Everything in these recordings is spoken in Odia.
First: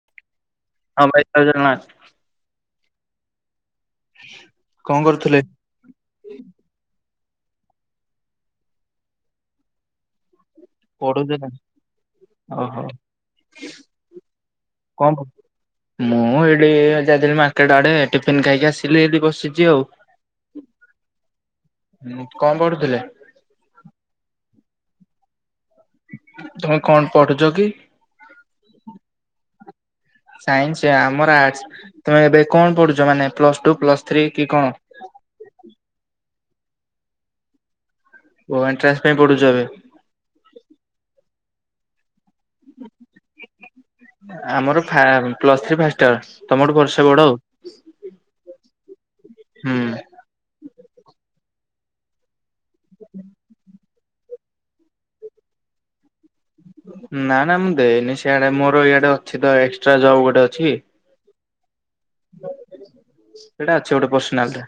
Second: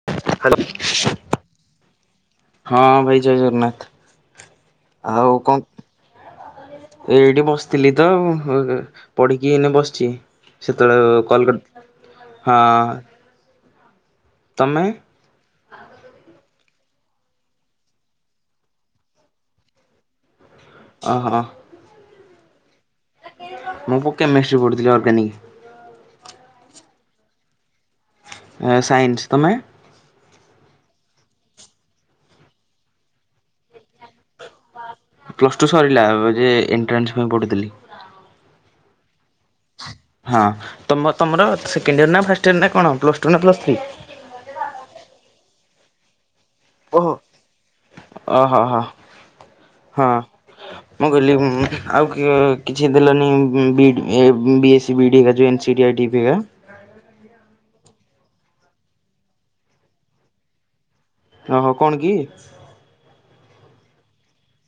[unintelligible] ହଁ ଭାଇ ଜୟ ଜଗନ୍ନାଥ। ହଁ ଭାଇ ଜୟ ଜଗନ୍ନାଥ କଣ ଆଉ କରୁଥିଲେ? ଙ୍କ ଏଇଠି ବସିଥିଲି ତ [unintelligible] ପଢି଼କି ଏଇ ନା ବସିଛି। ସେତେବେଳେ ପଢୁଥିଲେ କଲ୍ କରିଥିଲେ ହଁ, ଓହୋ ତମେ? କଣ କ ମୁଁ ଏଇଠି ଏ ଜାଇଥିଲି ମାର୍କେଟ୍ ଆଡେ। ଟିଫିନ୍ ଖାଇକି ଆସିଲି ଏଇଠି ବସିଛି ଆଉ। ଆହା କଣ ପଢୁଥିଲେ? ମୁଁ ବୁକ୍ କେମିଷ୍ଟ୍ରି ପଢୁଥିଲି ଅର୍ଗାନିକ୍। ତମେ କଣ ପଢୁଛ କି? ସାଇନ୍ସ, ତମେ? ସାଇନ୍ସ, ଆମର ଆର୍ଟସ୍। ତୁମେ ଏବେ କଣ ପଢୁଛ? ମାନେ ପ୍ଲସ୍ ଟୁ, ପ୍ଲସ୍ ଥ୍ରୀ କି କଣ? ପ୍ଲସ୍ ଟୁ ସରିଲା। ଯେ ଏଣ୍ଟ୍ରାନ୍ସ ପାଇଁ ପଢୁଥିଲି। କୋଉ ଏଣ୍ଟ୍ରାନ୍ସ ପାଇଁ ପଢୁଛ ଏବେ? ହଁ ତମ ତମର ସେକେଣ୍ଡ ଇୟର ନା ଫାଷ୍ଟ ଇୟର ନା କଣ? ପ୍ଲସ୍ ଟୁ ନା ପ୍ଲସ୍ ଥ୍ରୀ? ଆମର ଫାର୍ମ ପ୍ଲସ୍ ଥ୍ରୀ ଫାଷ୍ଟ ଇୟର୍। ତମଠୁ ବର୍ଷେ ବଡ ଆଉ। ଓ ହୋ ହୋ ହୁଁ ହଁ, ମୁଁ କହିଲି ଉଁ ଆଉ କିଏ କିଛି ଦେଲନି ଉଁ ଉଁ ବିଡ୍ ଏ ବିଏସି ବିଡ୍ ହରିକା ଯେଉଁ N C T I T ହରିକା? ନାଁ ନାଁ ମୁଁ ଦେଇନି ସିଆଡେ, ମୋର ଇଆଡେ ଅଛି ତ ଏକ୍ସଟ୍ରା ଜବ୍ ଗୋଟେ ଅଛି। ଓହୋ କଣ କି? ସେଇଟା ଅଛି ଗୋଟେ ପର୍ସନାଲଟେ।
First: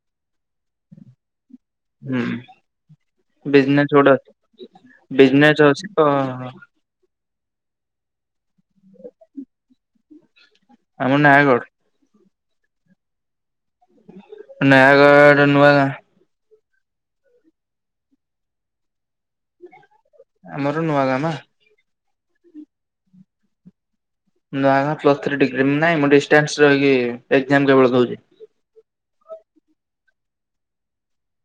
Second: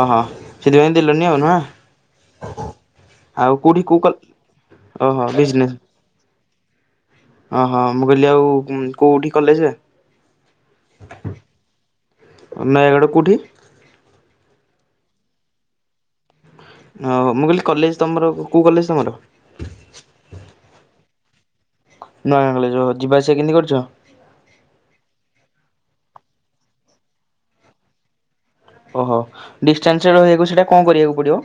ଓହୋ ସେଥିପାଇଁ ଦେଲନି ଆଉ ନା? ହୁଁ ବିଜନେସ୍ କୋଉ କ ଗୋଟେ ଅଛି। ବିଜନେସ୍ ଅଛିତ ଓହୋ ମୁଁ କହିଲି ଆଉ କୋଉଠି କଲେଜ? ଆମ ନୟାଗଡ଼ ନୟାଗଡ଼ କୋଉଠି? ନୟାଗଡ଼ ନୂଆ ଗାଁ। ଓହୋ ମୁଁ କହିଲି କଲେଜ୍ ତମର କୋଉ କଲେଜ୍ ତମର? ଆମର ନୂଆ ଗାଁ ମା। ନୂଆ ଗାଁ ଗଲେ ଯୋଉ ଯିବା ଆସିବା କେମିତି କରୂଛ? Nuagaon plus three degree. ନାହିଁ ମୁଁ ଡିଷ୍ଟାନ୍ସ ରହିକି ଏକ୍ଜାମ୍ କେବେଳ ଦଉଛି। ଓହୋ ଡିଷ୍ଟାନ୍ସ୍ ରେ ରହିବାକୁ, ସେଇଟା କଣ କରିବାକୁ ପଡିବ?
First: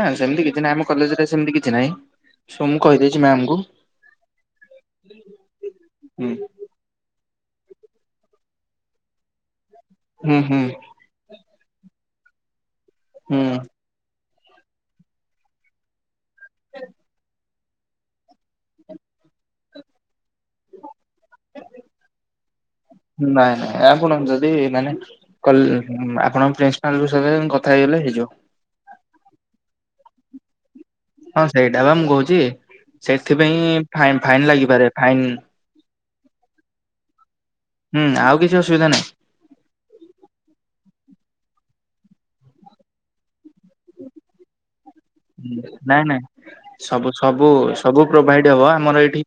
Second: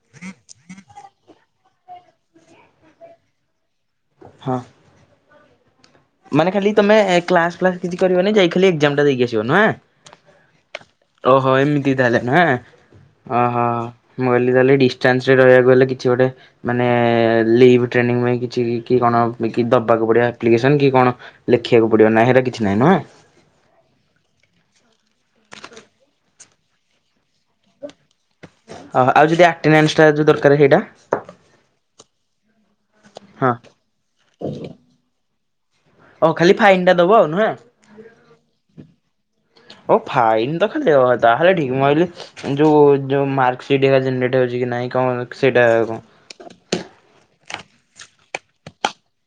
ନା ସେମିତି କିଛି ନାହିଁ, ଆମ କଲେଜରେ ସେମତି କିଛି ନାହିଁ। ସୋ ମୁଁ କହିଦେଇଚି ମ୍ୟାମ୍ ଙ୍କୁ। ହଁ‌। ହୁଁ [unintelligible] ମାନେ ଖାଲି ତମେ କ୍ଲାସ୍ ଫ୍ଲାସ୍ କିଛି କରିବନି, ଯାଇକି ଖାଲି ଏକ୍ଜାମ୍ ଟା ଦେଇକି ଆସିବ। ନୁହେଁ? ହୁଁ ହୁଁ। ଓହୋ ଏମିତି ତାହେଲେ ନୁହେଁ? ହୁଁ ଅହ ମୁଁ କହିଲି ତାହଲେ ଡିଷ୍ଟାନ୍ସ୍ ରେ ରହିବାକୁ ହେଲେ, କିଛି ଗୋଟେ ମାନେ ଲିଭ୍ ଟ୍ରେନିଂ ପାଇଁ କିଛି କି କି କଣ କି ଦବାକୁ ପଡିବ ଆପ୍ଲିକେସନ୍? ଦେନ୍ କି କଣ ଲେଖିବାକୁ ପଡିବ ନା ହେରା କିଛି ନାହିଁ। ନୁହଁ? ନାଇଁ ନାଇଁ ଆପଣ ଯଦି ମାନେ କଲ୍ ଆପଣଙ୍କ ପ୍ରିନ୍ସ ନାଲୁ ସାଙ୍ଗେରେ ମୁଁ କଥା ହେଇଗଲେ ହେଇଯିବ। ଅହ ଆଉ ଯଦି ଆଟେନାନ୍ସ୍ ଟା ଯୋଉ ଦରକାର ହେଇଟା? ହଁ ସେଇଟା ବା ମୁଁ କହୁଚି। ହଁ ସେଥିପାଇଁ ଫାଇନ୍ ଫାଇନ୍ ଲାଗିପାରେ ଫାଇନ୍। ଓଃ ଖାଲି ଫାଇନ୍ ଟା ଦବ ଆଉ। ନୁହେଁ? ହୁଁ, ଆଉ କିଛି ଅସୁବିଧା ନାହିଁ। ଓଃ ଫାଇନ୍ ତ ଖାଲି ଦେବାକଥା ତାହେଲେ ଠିକ୍। ମୁଁ ଭାବିଲି ଯୋଉ ଯୋଉଁ ମାର୍କସିଟ୍ ହେଗା ଜେନେରେଟ୍ ହଉଚି କି ନାଇଁ କଣ? ସେଇଟା କଣ ନାଇଁ ନାଇଁ ସବୁ ସବୁ ସବୁ ପ୍ରୋଭାଇଡ୍ ହବ ଆମର ଏଇ ଟି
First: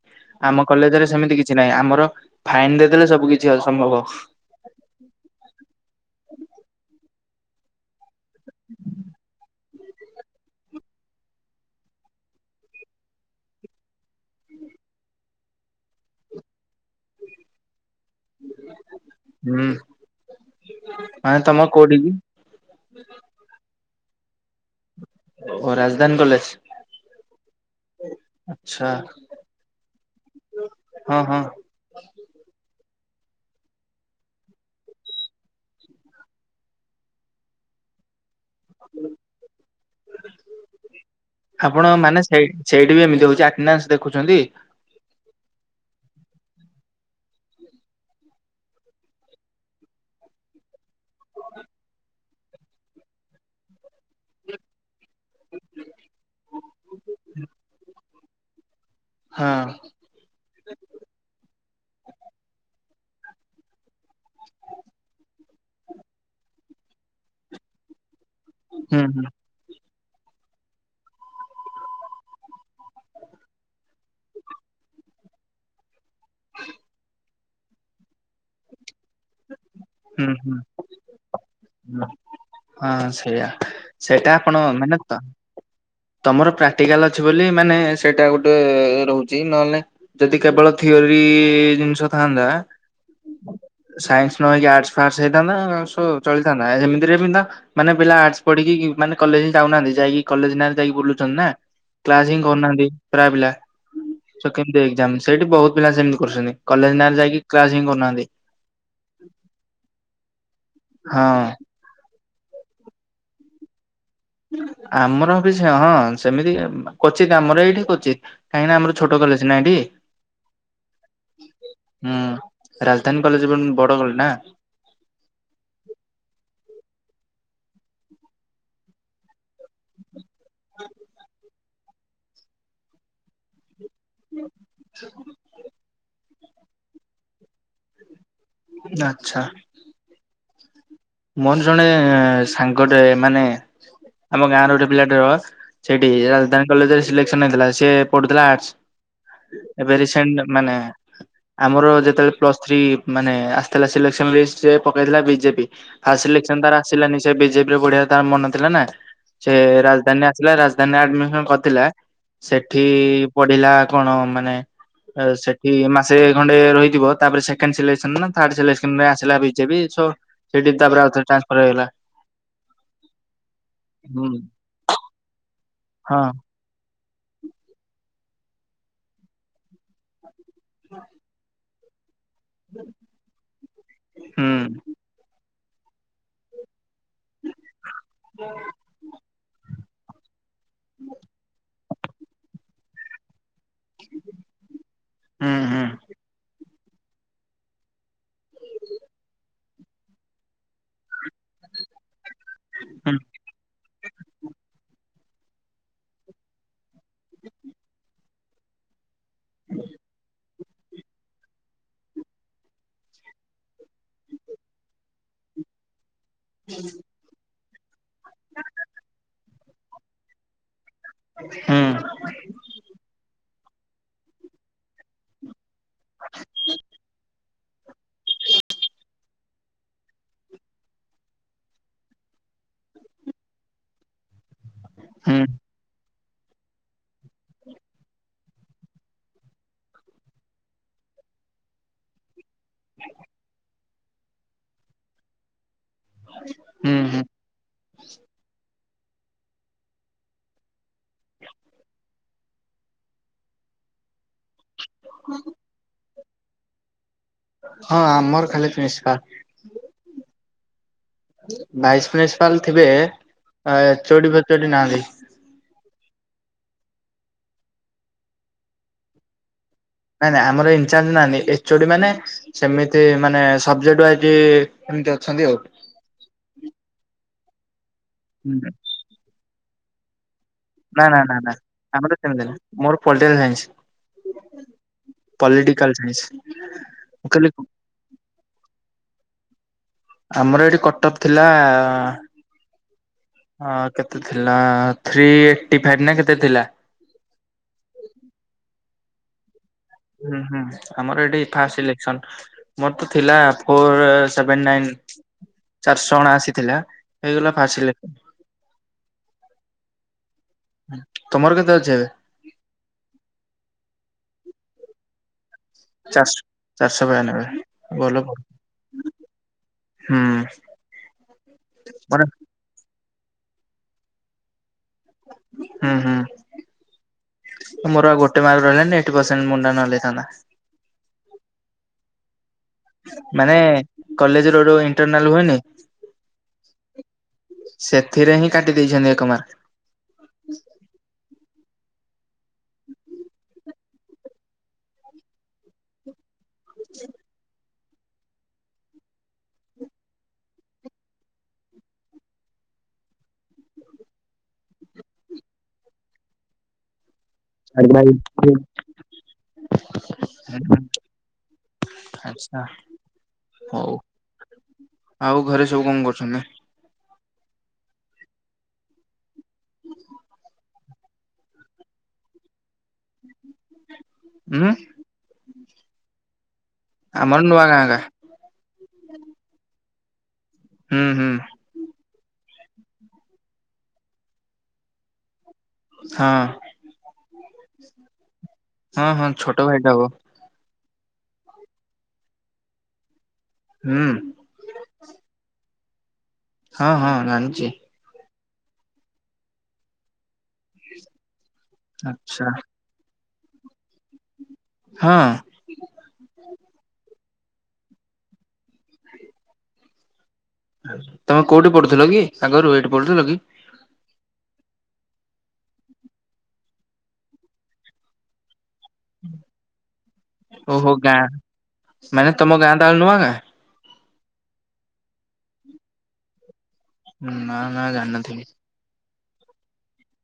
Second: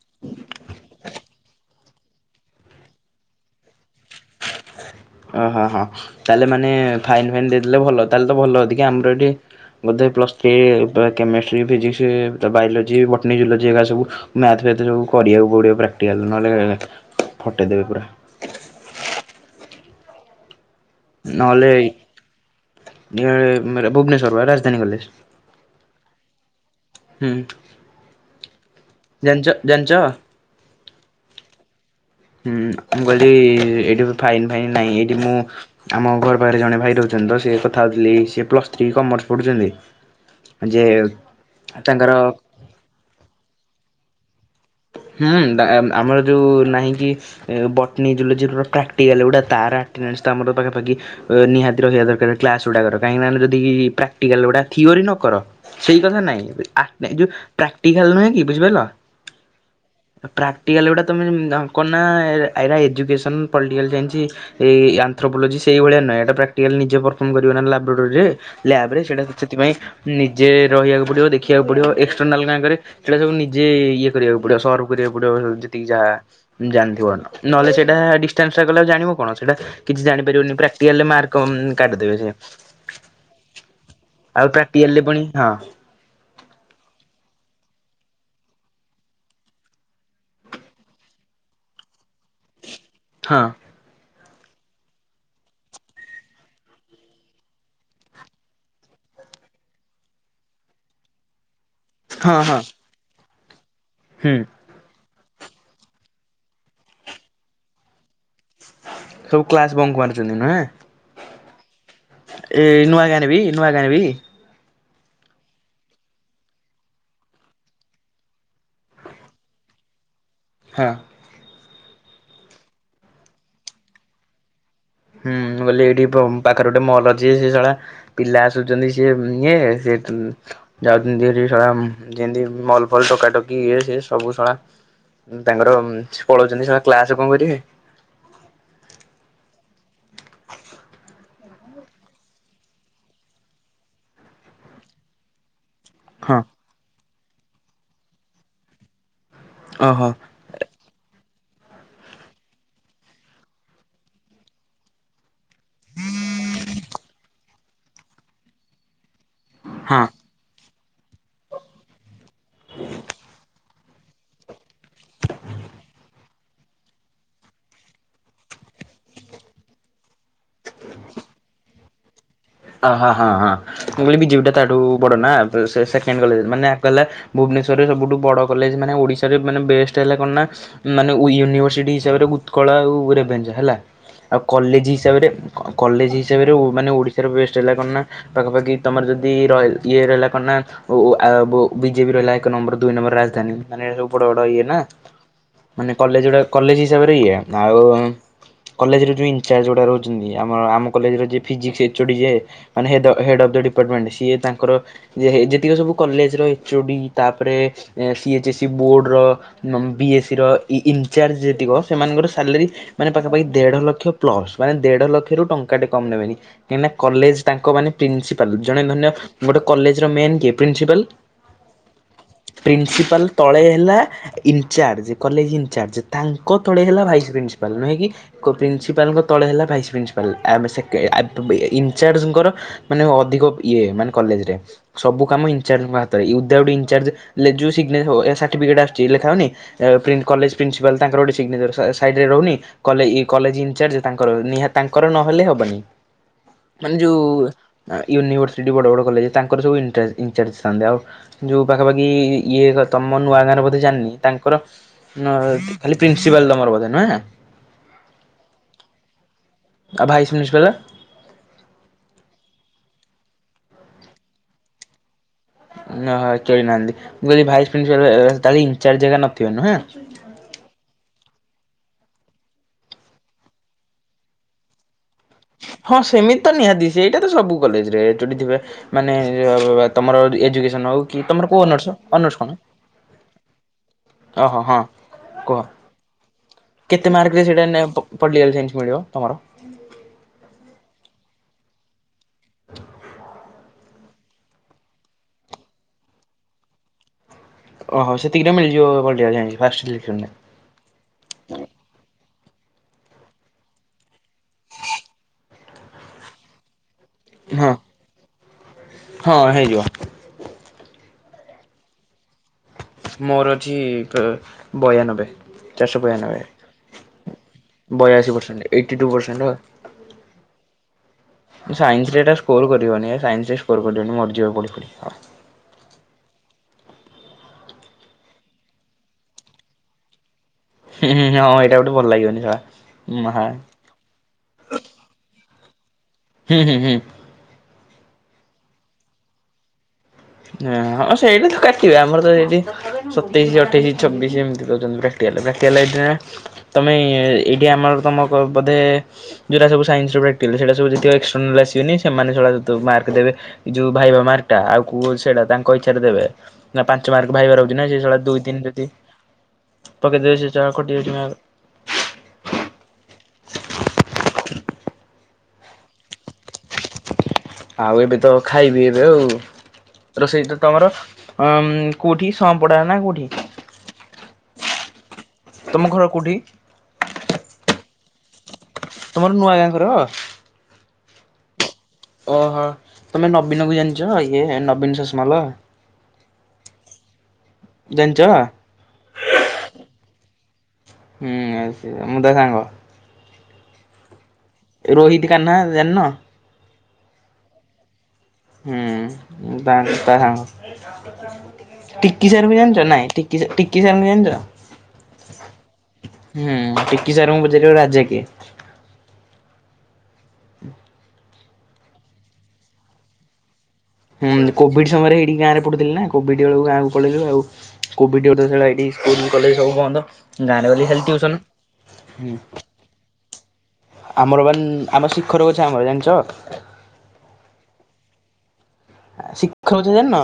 ଆମ କଲେଜରେ ସେମିତି କିଛି ନାହିଁ। ଆମର ଫାଇନ୍ ଦେଇଦେଲେ ସବୁ କିଛି ଅସମ୍ଭବ। ଅ ହ ହଁ ତାହଲେ ମାନେ ଫାଇନ୍ ଫାଇନ୍ ଦେଇଦେଲେ ଭଲ। ତାହେଲେ ତ ଭଲଦିକି ଆମର ଏଠି ବୋଧେ ପ୍ଲସ୍ ଥ୍ରୀ ତ କେମେଷ୍ଟ୍ରି, ଫିଜିକ୍ସ୍ ତ ବାୟୋଲୋଜି, ବଟନି, ଜୁଲୋଜି ଏଗା ସବୁ ମ୍ୟାଥ୍ ବି ଏତେ ଯୋଉ କରିବାକୁ ପଡ଼ିବ ପ୍ରାକ୍ଟିକାଲ ନହେଲେ ଫଟେଇ ଦେବେ ପୁରା। ଉଁ ନହେଲେ ଏଇ [unintelligible] ଭୁବନେଶ୍ୱର ବା ରାଜଧାନୀ କଲେଜ୍। ଓ ରାଜଧାନୀ କଲେଜ୍? ହୁଁ। ଆଚ୍ଛା। ଜାଣିଚ ଜାଣଚ୍ ହଁ ହଁ। ହୁଁ ମୁଁ କହିଲି ଏଇଠି ବି ଫାଇନ୍ ଫାଇନ୍ ନାହିଁ। ଏଇଠି ମୁଁ ଆମ ଘର ପାଖରେ ଜଣେ ଭାଇ ରହୁଚନ୍ତି ତ ସିଏ କଥା ହଉଥିଲେ ସିଏ ପ୍ଲସ୍ ଥ୍ରୀ କମର୍ସ ପଢୁଚନ୍ତି, ଯିଏ ଆପଣ ତାଙ୍କର ମାନେ ସେ ସେଇଠି ବି ଏମିତି ହଉଚି ଆଟନାନ୍ସ୍ ଦେଖୁଛନ୍ତି। ହୁଁ ଡା ଆମର ଯୋଉ ନାହିଁକି ଏ ବଟନି ଜୁଲୋଜି ର ପ୍ରାକ୍ଟିକାଲ୍ ଗୁଡ଼ା ତାର ଆଟନାନ୍ସ ଟା ଆମଡ ପାଖାପାଖି ନିହାତି ରହିବା ଦରକାର୍ କ୍ଲାସ୍ ଗୁଡ଼ାକର କାହିଁ ମାନେ ଯଦି ପ୍ରାକ୍ଟିକାଲ ଗୁଡ଼ା ଥିଓରୀ ନ କର ସେଇ କଥା ନାଇଁ ଆ ନାଇଯୋଉ ପ୍ରାକ୍ଟିକାଲ ନୁହେଁକି ବୁଝିପାଇଲ। ହଁ। ପ୍ରାକ୍ଟିକାଲ୍ ଗୁଡ଼ା ତମେ କରୁନା ଏରା ଏଜୁକେସନ୍, ପଲ୍ଟିକାଲ ସାଇନ୍ସି ଏଇ ଆନ୍ଥ୍ରୋପୋଲୋଜି ସେଇ ଭଳିଆ ନୁହେଁ। ଏଟା ପ୍ରାକ୍ଟିକାଲ ନିଜେ ପର୍ଫମ୍ କରିବ ନା ଲାବ୍ରୋଡୋରି ରେ। ଲ୍ୟାବ୍ ରେ ହୁଁ ସେଟା ହୁଁ। କିଛି ସେଥିପାଇଁ ନିଜେ ରହିବାକୁ ପଡ଼ିବ। ଦେଖିବାକୁ ପଡ଼ିବ। ଏକଷ୍ଟର୍ନାଲ୍ ବ୍ୟାଙ୍କ୍ ରେ ସେଡ଼ା ସବୁ ନିଜେ ଇଏ କରିବାକୁ ଗୁଟେ ସର୍ଟକୁ ଖୋଜିବାକୁ ପଡିବ ଯେତିକି ଯାହା ଜାଣିଥିବ ନ ନହେଲେ ସେଇଟା ଡିଷ୍ଟାନ୍ସ୍ ଟା କଲେ ଆଉ ଜାଣିବ କଣ? କିଛି ହୁଁ ହୁଁ ଜାଣିପାରିବନି ପ୍ରାକ୍ଟିକାଲରେ ମାର୍କ କମ୍ କାଟିଦେବେ ସିଏ। ହଁ ସେଇଆ। ସେଟା ଆପଣ ପ୍ରାକ୍ଟିକାଲରେ ମାନେ ପୁଣି ତ? ହଁ ତମର ପ୍ରାକ୍ଟିକାଲ୍ ଅଛି ବୋଲି ମାନେ ସେଇଟା ଗୋଟେ ରୋହୁଚି। ନହେଲେ ନାଇଁ ଯଦି କେବଳ ଥିଓରି ଜିନିଷ ଥାଆନ୍ତା ହଁ ସାଇନ୍ସ ନ ହେଇକି ଆର୍ଟସ ଫାର୍ସ ହେଇଥାନ୍ତା ସୋ ଚଳିଥାନ୍ତା। ହେମିତିରେ ବିନ୍ଦା ମାନେ ପିଲା ଆର୍ଟସ ପଢ଼ିକି କି ମାନେ କଲେଜ୍ ହିଁ ଯାଉନାହାନ୍ତି। ଜାଇକି କଲେଜ୍ ନାଁ ଯାଇକି ବୁଲୁଛନ୍ତି ନା କ୍ଲାସ୍ ହଁ ହିଁ ହଁ କରୁନାହାନ୍ତି, ପ୍ରାୟ ପିଲା ହୁଁ ସ କିନ୍ତୁ ଏକ୍ସାମ ସେଇଠି ବହୁତ୍ ପିଲା ସେମିତି କରୁଛନ୍ତି। କଲେଜ୍ ନାଁ ରେ ଯାଇକି କ୍ଲାସ୍ ହିଁ କରୁନାହାନ୍ତି। ସବୁ କ୍ଲାସ୍ ବଙ୍କ ମାରୁଛନ୍ତି ନୁହେଁ। ହଁ ଏଇ ନୂଆଗାଁ ରେ ବି ନୂଆଗାଁ ରେ ବି ଆମର ବି ସେ ହଁ ସେମିତି କୋଚି କାମରେ ଏଇଠି କୋଚି। କାହିଁକି ନା ଆମର ଛୋଟ କଲେଜ୍ ନାଁ ହେଟି। ହଁ ହୁଁ ରାଜଧାନୀ କଲେଜ୍ ଏବଂ ବଡ଼ କରେ ନା ହୁଁଁ ବୋଲି ଏଇଠି ପ ପାଖରେ ଗୋଟେ ମଲ୍ ଅଛି। ସେ ଶଳା ପିଲା ଆ ଦଉଚନ୍ତି ସିଏ ଇଏ ସେଠୁ ଯାଉଛନ୍ତି ହେଟି ଏମ୍ ଯେମିତି ମଲ୍ ଫଲ୍ ଟକାଟକି ଇଏ ସେ ସବୁ ଶଳା ତାଙ୍କର ସେ ପଳଉଛନ୍ତି ଶଳା କ୍ଲାସ୍ କଣ କରିବେ। ନାଚ୍ଛା ମୋର ଜଣେ ସାଙ୍ଗଟେ ମାନେ ଆମ ଗାଁ ର ଗୋଟେ ପିଲା ହବ। ସେଠି ହଁ ରାଜଧାନୀ କଲେଜ୍ ରେ ସିଲେକ୍ସନ ହେଇଥିଲା। ସିଏ ପଢୁଥିଲା ଆର୍ଟସ ଏବେ ଓହୋ ରିସେଣ୍ଟ ମାନେ ଆମର ଯେତେବେଳେ ପ୍ଲସ ଥ୍ରି ମାନେ ଆସିଥିଲା ସିଲେକ୍ସନ୍ ଲିଷ୍ଟି ରେ ପକେଇଥିଲା ବିଜେପି। ଫାଷ୍ଟ ସିଲେକ୍ସନ ତାର ଆସିଲାନି ସେ ବିଜେପି ରେ ପଢ଼ିବାକୁ ତାର ମନ ଥିଲାନା ସେ ହଁ। ରାଜଧାନୀ ଆ ରାଜଧାନୀରେ ଆଡମିସନ କରିଥିଲା ସେଠି ପଢିଲା କଣ ମାନେ ସେଠି ମାସେ ଖଣ୍ଡେ ରହିଥିବ ତାପରେ ସେକଣ୍ଡ ସିଲେସନ ନା ଥାର୍ଡ ସିଲେସନ ରେ ଆସିଲା ବିଜେପି ସ ସେଠି ତାପରେ ଆ ଟ୍ରାନ୍ସଫର୍ ହେଇଗଲା ଅ ହ ହଁ ହଁ ମୁଁ କହିଲି ହୁଁ ବିଜେପି ଟା ତାଠୁ ବଡ ନା ସେକେଣ୍ଡ ହଁ କଲେ ମାନେ ଆକୁ ହେଲା ଭୁବନେଶ୍ୱରରେ ସବୁଠୁ ବଡ଼ କଲେଜ ମାନେ ଓଡ଼ିଶାରେ ମାନେ ବେଷ୍ଟ ହେଲା କଣ ନା ମାନେ ୟନି ଭର୍ସସିଟି ହିସାବ ରେ ଉତ୍କଳ ଆଉ ରେଭେନ୍ସା ହେଲା ଆଉ ହୁଁ କଲେଜ ହିସାବରେ କଲେଜ ହିସାବରେ ମାନେ ଓଡ଼ିଶାର ବେଷ୍ଟ ହେଲା କଣ ନା ପାଖାପାଖି ତମର ଯଦି ରଲ ଇଏ ରହିଲା କଣ ନା ବିଜେପି ରହିଲା ଏକ ନମ୍ବର ଦୁଇ ନମ୍ବର ରାଜଧାନୀ ମାନେ ସବୁ ବଡ ବଡ ଇଏ ନା ହୁଁ ହୁଁ ମାନେ କଲେଜ ଗୁଡା କଲେଜ ହିସାବରେ ଇଏ ଆଉ କଲେଜର ଯୋଉଁ ଇନଚାର୍ଜ ଗୁଡା ରହୁଛନ୍ତି ଆମର ଆମ କଲେଜର ଫିଜିକ୍ସ ହେଚ ଓ ଡି ଯିଏ ମାନେ ହେଡ ହୁଁ ଅଫ ଦି ଡିପାର୍ଟମେଣ୍ଟ ସିଏ ତାଙ୍କର ଯେ ଯେତିକି ସବୁ କଲେଜର ଏଚ୍ ଓ ଡ଼ି ତାପରେ ସି ଏଚ୍ ଏସ୍ସି ବୋର୍ଡ଼ର ବି ଏ ସି ର ଇନଚାର୍ଜ ଯେତି କ ସେମାନଙ୍କର ସାଲାରୀ ମାନେ ପାଖାପାଖି ଦେଢ ଲକ୍ଷ ପ୍ଲସ ମାନେ ଦେଢ ଲକ୍ଷ ରୁ ଟଙ୍କା ଟେ କମ ନେବେନି କାହିଁକିନା କଲେଜ ତାଙ୍କ ମାନେ ପ୍ରିନ୍ସିପାଲ ଜଣେ ଧନ୍ୟ ଗୋଟେ କଲେଜର ମେନ୍ କିଏ ପ୍ରିନ୍ସିପାଲ ହୁଁ ପ୍ରିନ୍ସିପାଲ ତଳେ ହେଲା ଇନଚାର୍ଜ କଲେଜ ଇନଚାର୍ଜ ତାଙ୍କ ତଳେ ହେଲା ଭାଇସ୍ ପ୍ରି ନୁହେଁ କି ପ୍ରିନ୍ସିପାଲଙ୍କ ତଳେ ହେଲା ଭାଇସ୍ ପ୍ରିନ୍ସିପାଲ ଆ ଇନଚାର୍ଜଙ୍କର ମାନେ ଅଧିକ ଇଏ ମାନେ କଲେଜରେ ସବୁ ହୁଁ। କାମ ଇଜିଙ୍କ ହାତରେ ୟୁ ଥାଉଟ୍ ଇଞ୍ଚର୍ଜ ଲେଜୁ ସାର୍ଟିଫିକେଟ ଆସୁଛି ଲେଖାହଉନି କଲେଜ ପ୍ରିନ୍ସିପାଲ ତାଙ୍କର ଗୋଟେ ସିଗ୍ନେଚର ସାଇଡ଼ରେ ରହୁନି କଲେଜ ଇନଚାର୍ଜ ତାଙ୍କର ନିହାତି ତାଙ୍କର ନହେଲେ ହବନି ମାନେ ହୁଁ ହୁଁ ଯୋଉ ୟୁନିଭରସିଟି ବଡ ବଡ କଲେଜ ତାଙ୍କର ସବୁ ଇଁଚର୍ଜ ଥାନ୍ତେ ଆଉ ଯୋଉ ପାଖାପାଖି ଇଏ ତମ ନୂଆ ଗାଁରେ ବୋଧେ ଜାଣିନି ତାଙ୍କର ଖାଲି ପ୍ରିନ୍ସିପାଲ ତମର ବୋଧେ ନୁହେଁ ହଁ ଆମର ଖାଲି ପ୍ରିନ୍ସିପାଲ୍ ଆଉ ଭାଇସ ପ୍ରିନ୍ସିପାଲ ଭାଇସ୍ ପ୍ରିନ୍ସିପାଲ୍ ଥିବେ, ଏଚୋଡି ଫେଚଡି ନାହାନ୍ତି। ନା ଏଚଡି ନାହାନ୍ତି। ମୁଁ କହିଲି ଭାଇସ୍ ପ୍ରିନ୍ସିପାଲ୍ ତାର ଇନ୍ଚାର୍ଜ ହାରିକା ନଥିବେ ନୂହେଁ? ନାଇଁ ନାଇଁ ଆମର ଇନ୍ଚାର୍ଜ ନାହାନ୍ତି। ଏଚୋଡି ମାନେ ସେମିତି ମାନେ ସବ୍ଜେକ୍ଟ ୱାଇଜ୍ ଏମତି ଅଛନ୍ତି ଆଉ। ହଁ ସେମିତି ତ ନିହାତି ସେଇଟା ତ ସବୁ କଲେଜ୍ ରେ ଏଚୋଡି ଥିବେ ମାନେ ତମର ଏଜୁକେ ଦେନ୍ ଆଉ ନା ନା କିଏ? ନା ତମର ନା କୋଉ ଅନର୍ସ, ଆମର ଅନର୍ସ ସେମିତି କଣ? ନାହିଁ ମୋର ପଲିଟିକାଲ୍ ଓହୋ ସାଇନ୍ସ। ହଁ କୁହ ପଲିଟିକାଲ୍ ସାଇନ୍ସ। କେତେ ମୁଁ ମାର୍କ ରେ କହିଲି ସେଇଟା ନିଏ ପଲିଟିକାଲ୍ ସାଇନ୍ସ ମିଳିବ ତମର? ଆମର ଏଠି କଟପ୍ ଥିଲା ହଁ କେତେ ଥିଲା, ଥ୍ରୀ ଏଇଟି ଫାଇପ୍ ନା କେତେ ଥିଲା। ଓହୋ, ସେତିକିଟା ମିଳିଯିବ ପଲିଟିକାଲ୍ ସାଇନ୍ସ। ହୁଁ ହୁଁ। ଆମର ଏଠି ଫାଷ୍ଟ ସିଲେକ୍ସନ। ମୋର ତ ଥିଲା ଫୋର ସେଭେନ୍ ନାଇଁନ୍। ଚାରିଶ ଅଣାଅସି ଥିଲା। ହେଇଗଲା ହଁ। ଫାଷ୍ଟ୍ ସିଲେକ୍- ହଁ ହେଇଯିବ ତମର କେତେ ଅଛି ଏବେ? ମୋର ଅଛି କେ ବୟାନବେ। ଚାରିଶହ ଚାରିଶ ବୟାନବେ। ଚାରିଶହ ବୟାନବେ ଭଲ ବୟାଅଶୀ ପର୍ସେଣ୍ଟ, ଏଇଟି ଟୁ ପର୍ସେଣ୍ଟ ଆଉ। ହୁଁ। ସାଇନ୍ସ ରେ ମାନେ ଏଟା ସ୍କୋର୍ କରିବନି। ସାଇନ୍ସ ରେ ସ୍କୋର୍ କରିବନି, ମରିଯିବ ପଢିକି। ହୁଁ ହୁଁ। ମୋର ଆଉ ଗୋଟେ ମାର୍କ ରହିଲାନି ଏଇଟି ପର୍ସେଣ୍ଟ ମୁଣ୍ଡା ମାରିଦେଇ ଥାନ୍ତା। ହେଁ ହେଁ, ହଁ ଏଇଟା ଗୋଟେ ଭଲ ଲାଗିବନି ସଳା। ମାନେ କଲେଜ୍ ରେ ଗୋଟେ ଇଣ୍ଟରନାଲ୍ ହୁଏନି ହୁଁ ହୁଁ ହୁଁ। ସେଥିରେ ହିଁ କାଟି ଦେଇଛନ୍ତି ଏକ ମାର୍କ। ହ ହଁ ସେଇଟା ତ କାଟିବେ ଆମର ତ ସେଇଠି ସତେଇଶ, ଅଠେଇଶି, ଛବିସ୍ ଏମିତି ଦଉଛନ୍ତି ପୁରା। [unintelligible] ତମେ ଏଇଠି ଆମର ତମକୁ ବୋଧେ [unintelligible] ଏ ଯୋଉ ଭାଇବା ମାର୍କ ଟା ଆଉ କୁ ସେଇଟା ତାଙ୍କ ଇଚ୍ଛାରେ ଦେବେ। ନା ପାଞ୍ଚ ମାର୍କ ଭାଇବା ରହୁଛି ନା ସେ ସଳା ଦୁଇ ତିନି ଜଦୀ ପକେଇଦବେ ସେ ସଳା କଟି ଯାଉଛି ମାର୍କ। ଆଛା ହୋଉ। ଆଉ ଘରେ ସବୁ କଣ କରୁଛନ୍ତି? ଆଉ ଏବେ ତ ଖାଇବି ଏବେ ଆଉ। ରୋଷେଇ ତ ତମର ଅଁ, କୋଉଠି ସମ୍ପଡା ନା କୋଉଠି? ଉଁ। ତମ ଘର କେଉଠି? ଆମର ନୂଆଁ ଗାଁ ଏଟା। ତମର ନୂଆ ଗାଁ ଘର? ହୁଁ ହୁଁ। ଓହୋ। ତମେ ନବୀନ ଙ୍କୁ ଜାଣିଛ, ଇଏ ନବୀନ ସଷମାଲ? ହଁ। ଜାଣିଛ ହଁ ହଁ, ଛୋଟ ଭାଇଟେ ହବ। ହୁଁ ମୁଁ ତା ସାଙ୍ଗ। ହୁଁ। ରୋହିତ କାହ୍ନା ଜାଣିନ? ହଁ ହଁ ଜାଣିଛି। ହୁଁ ବା ତା ସାଙ୍ଗ। ଟିକି ଆଚ୍ଛା ସାର୍ ଙ୍କୁ ଜାଣିଛ? ନାଇଁ ଟି ଟିକି ସାର୍ ଙ୍କୁ ଜାଣିଛ? ହଁ। ହୁଁ ଟିକି ସାର୍ ଙ୍କୁ ପଚାରିବ ରାଜା କିଏ? ତମେ କୋଉଠି ପଢୁଥିଲ କି? ଆଗରୁ ଏଇଠି ପଢୁଥିଲ କି? ହୁଁ କୋଭିଡ ସମୟରେ ଏଇଠି ଗାଁରେ ପଡୁଥିଲେ ନା କୋଭିଡ ବେଳକୁ ଗାଁକୁ ପଳେଇଲୁ ଆଉ କୋଭିଡି [unintelligible] ସଳା ଏଇଠି ସ୍କୁଲ କଲେଜ ସବୁ ବନ୍ଦ। ଗାଁରେ ଗଲି ଓହୋ ଖାଲି ଗାଁ ଟିଉସନ। ମାନେ ତମ ଗାଁ ତାହେଲେ ନୂଆ ଗାଁ? ଆମର ବାନ୍ ଆମର ଶିଖରଗୁଚ୍ଛା ଆମର ଜାଣିଛ? ନା ନା ଜାଣିନଥିବେ। ଶିଖର ଗଛ ଜାଣିନ?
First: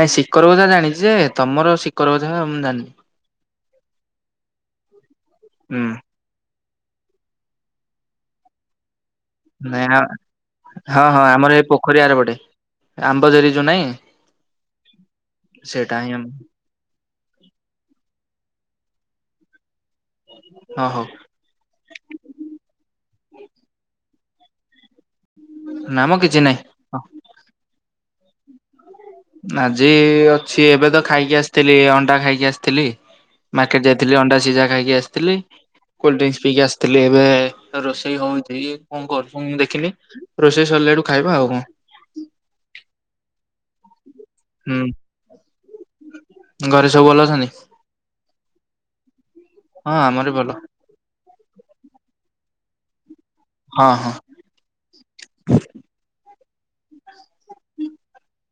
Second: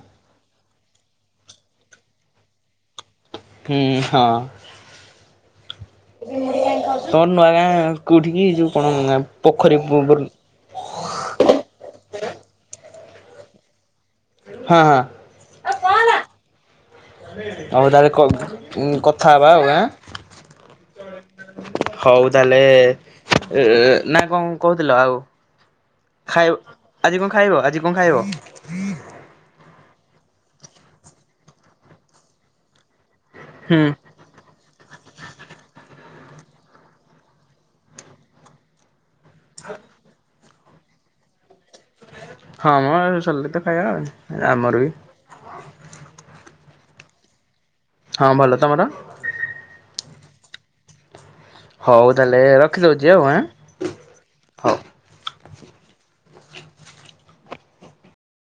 ନାଇଁ ଶିକରକୁ ଜାଣିଛି ଯେ ତମର ଶିକର କଥା ମୁଁ ଜାଣିନି। ହୁଁ ହଁ। ହୁଁ। ତମ ନୂଆ ଗାଁ କୋଉଠିକି ଯଉ କଣ ନା ନାଇଁ ହଁ ହଁ ଆମର ଏଇ ପୋଖରୀ ଆରପଟେ ଆମ୍ବ ଜରି ଯୋଉ ନାଇଁ? ହଁ ହଁ। ସେଇଟା ହିଁ ଆମ ହଉ ତାହେଲେ କ କଥା ହବା ଆଉ ଆ ହଁ ହଉ। ହଉ ତାହେଲେ-ଏ-ଏ-ଏ ଏ -ଏ ନା କହୁଥିଲେଏ ଆଉ ନା ମ କିଛି ଖାଇ ନାଇଁ। ଆଜି କଣ ଖାଇବ ଆଜି କଣ ଖାଇବ? ଆଜି-ଇ-ଇ ଅଛି ଏବେ ତ ଖାଇକି ଆସିଥିଲି ଅଣ୍ଡା ଖାଇକି ଆସିଥିଲି। ହୁଁ ମାର୍କେଟ ଯାଇଥିଲି ଅଣ୍ଡା ସିଝା ଖାଇକି ଆସ୍ ଥିଲି କୋଲ ଡ୍ରିକ୍ସ ପିଇକି ଆସିଥିଲି ଏବେ-ଏ-ଏ ରୋଷେଇ ହଉଛି କଣ କର ଫୋନ୍ ଦେଖିଲି ରୋଷେଇ ସରିଲା ଠୁ ଖାଇବା ଆଉ କଣ। ହଁ ମ ସରିଲେ ତ ଖାଇବା ଆଉ। ଆମର ବି ହୁଁ ଘରେ ସବୁ ଭଲ ଅଛନ୍ତି? ହଁ ଭଲ ତମର? ହଁ ଆମର ବି ଭଲ। ହଉ ତାହେଲେ ରଖିଦଉଛି ଆଉ ଆଁ। ହଁ ହଁ। ହଉ।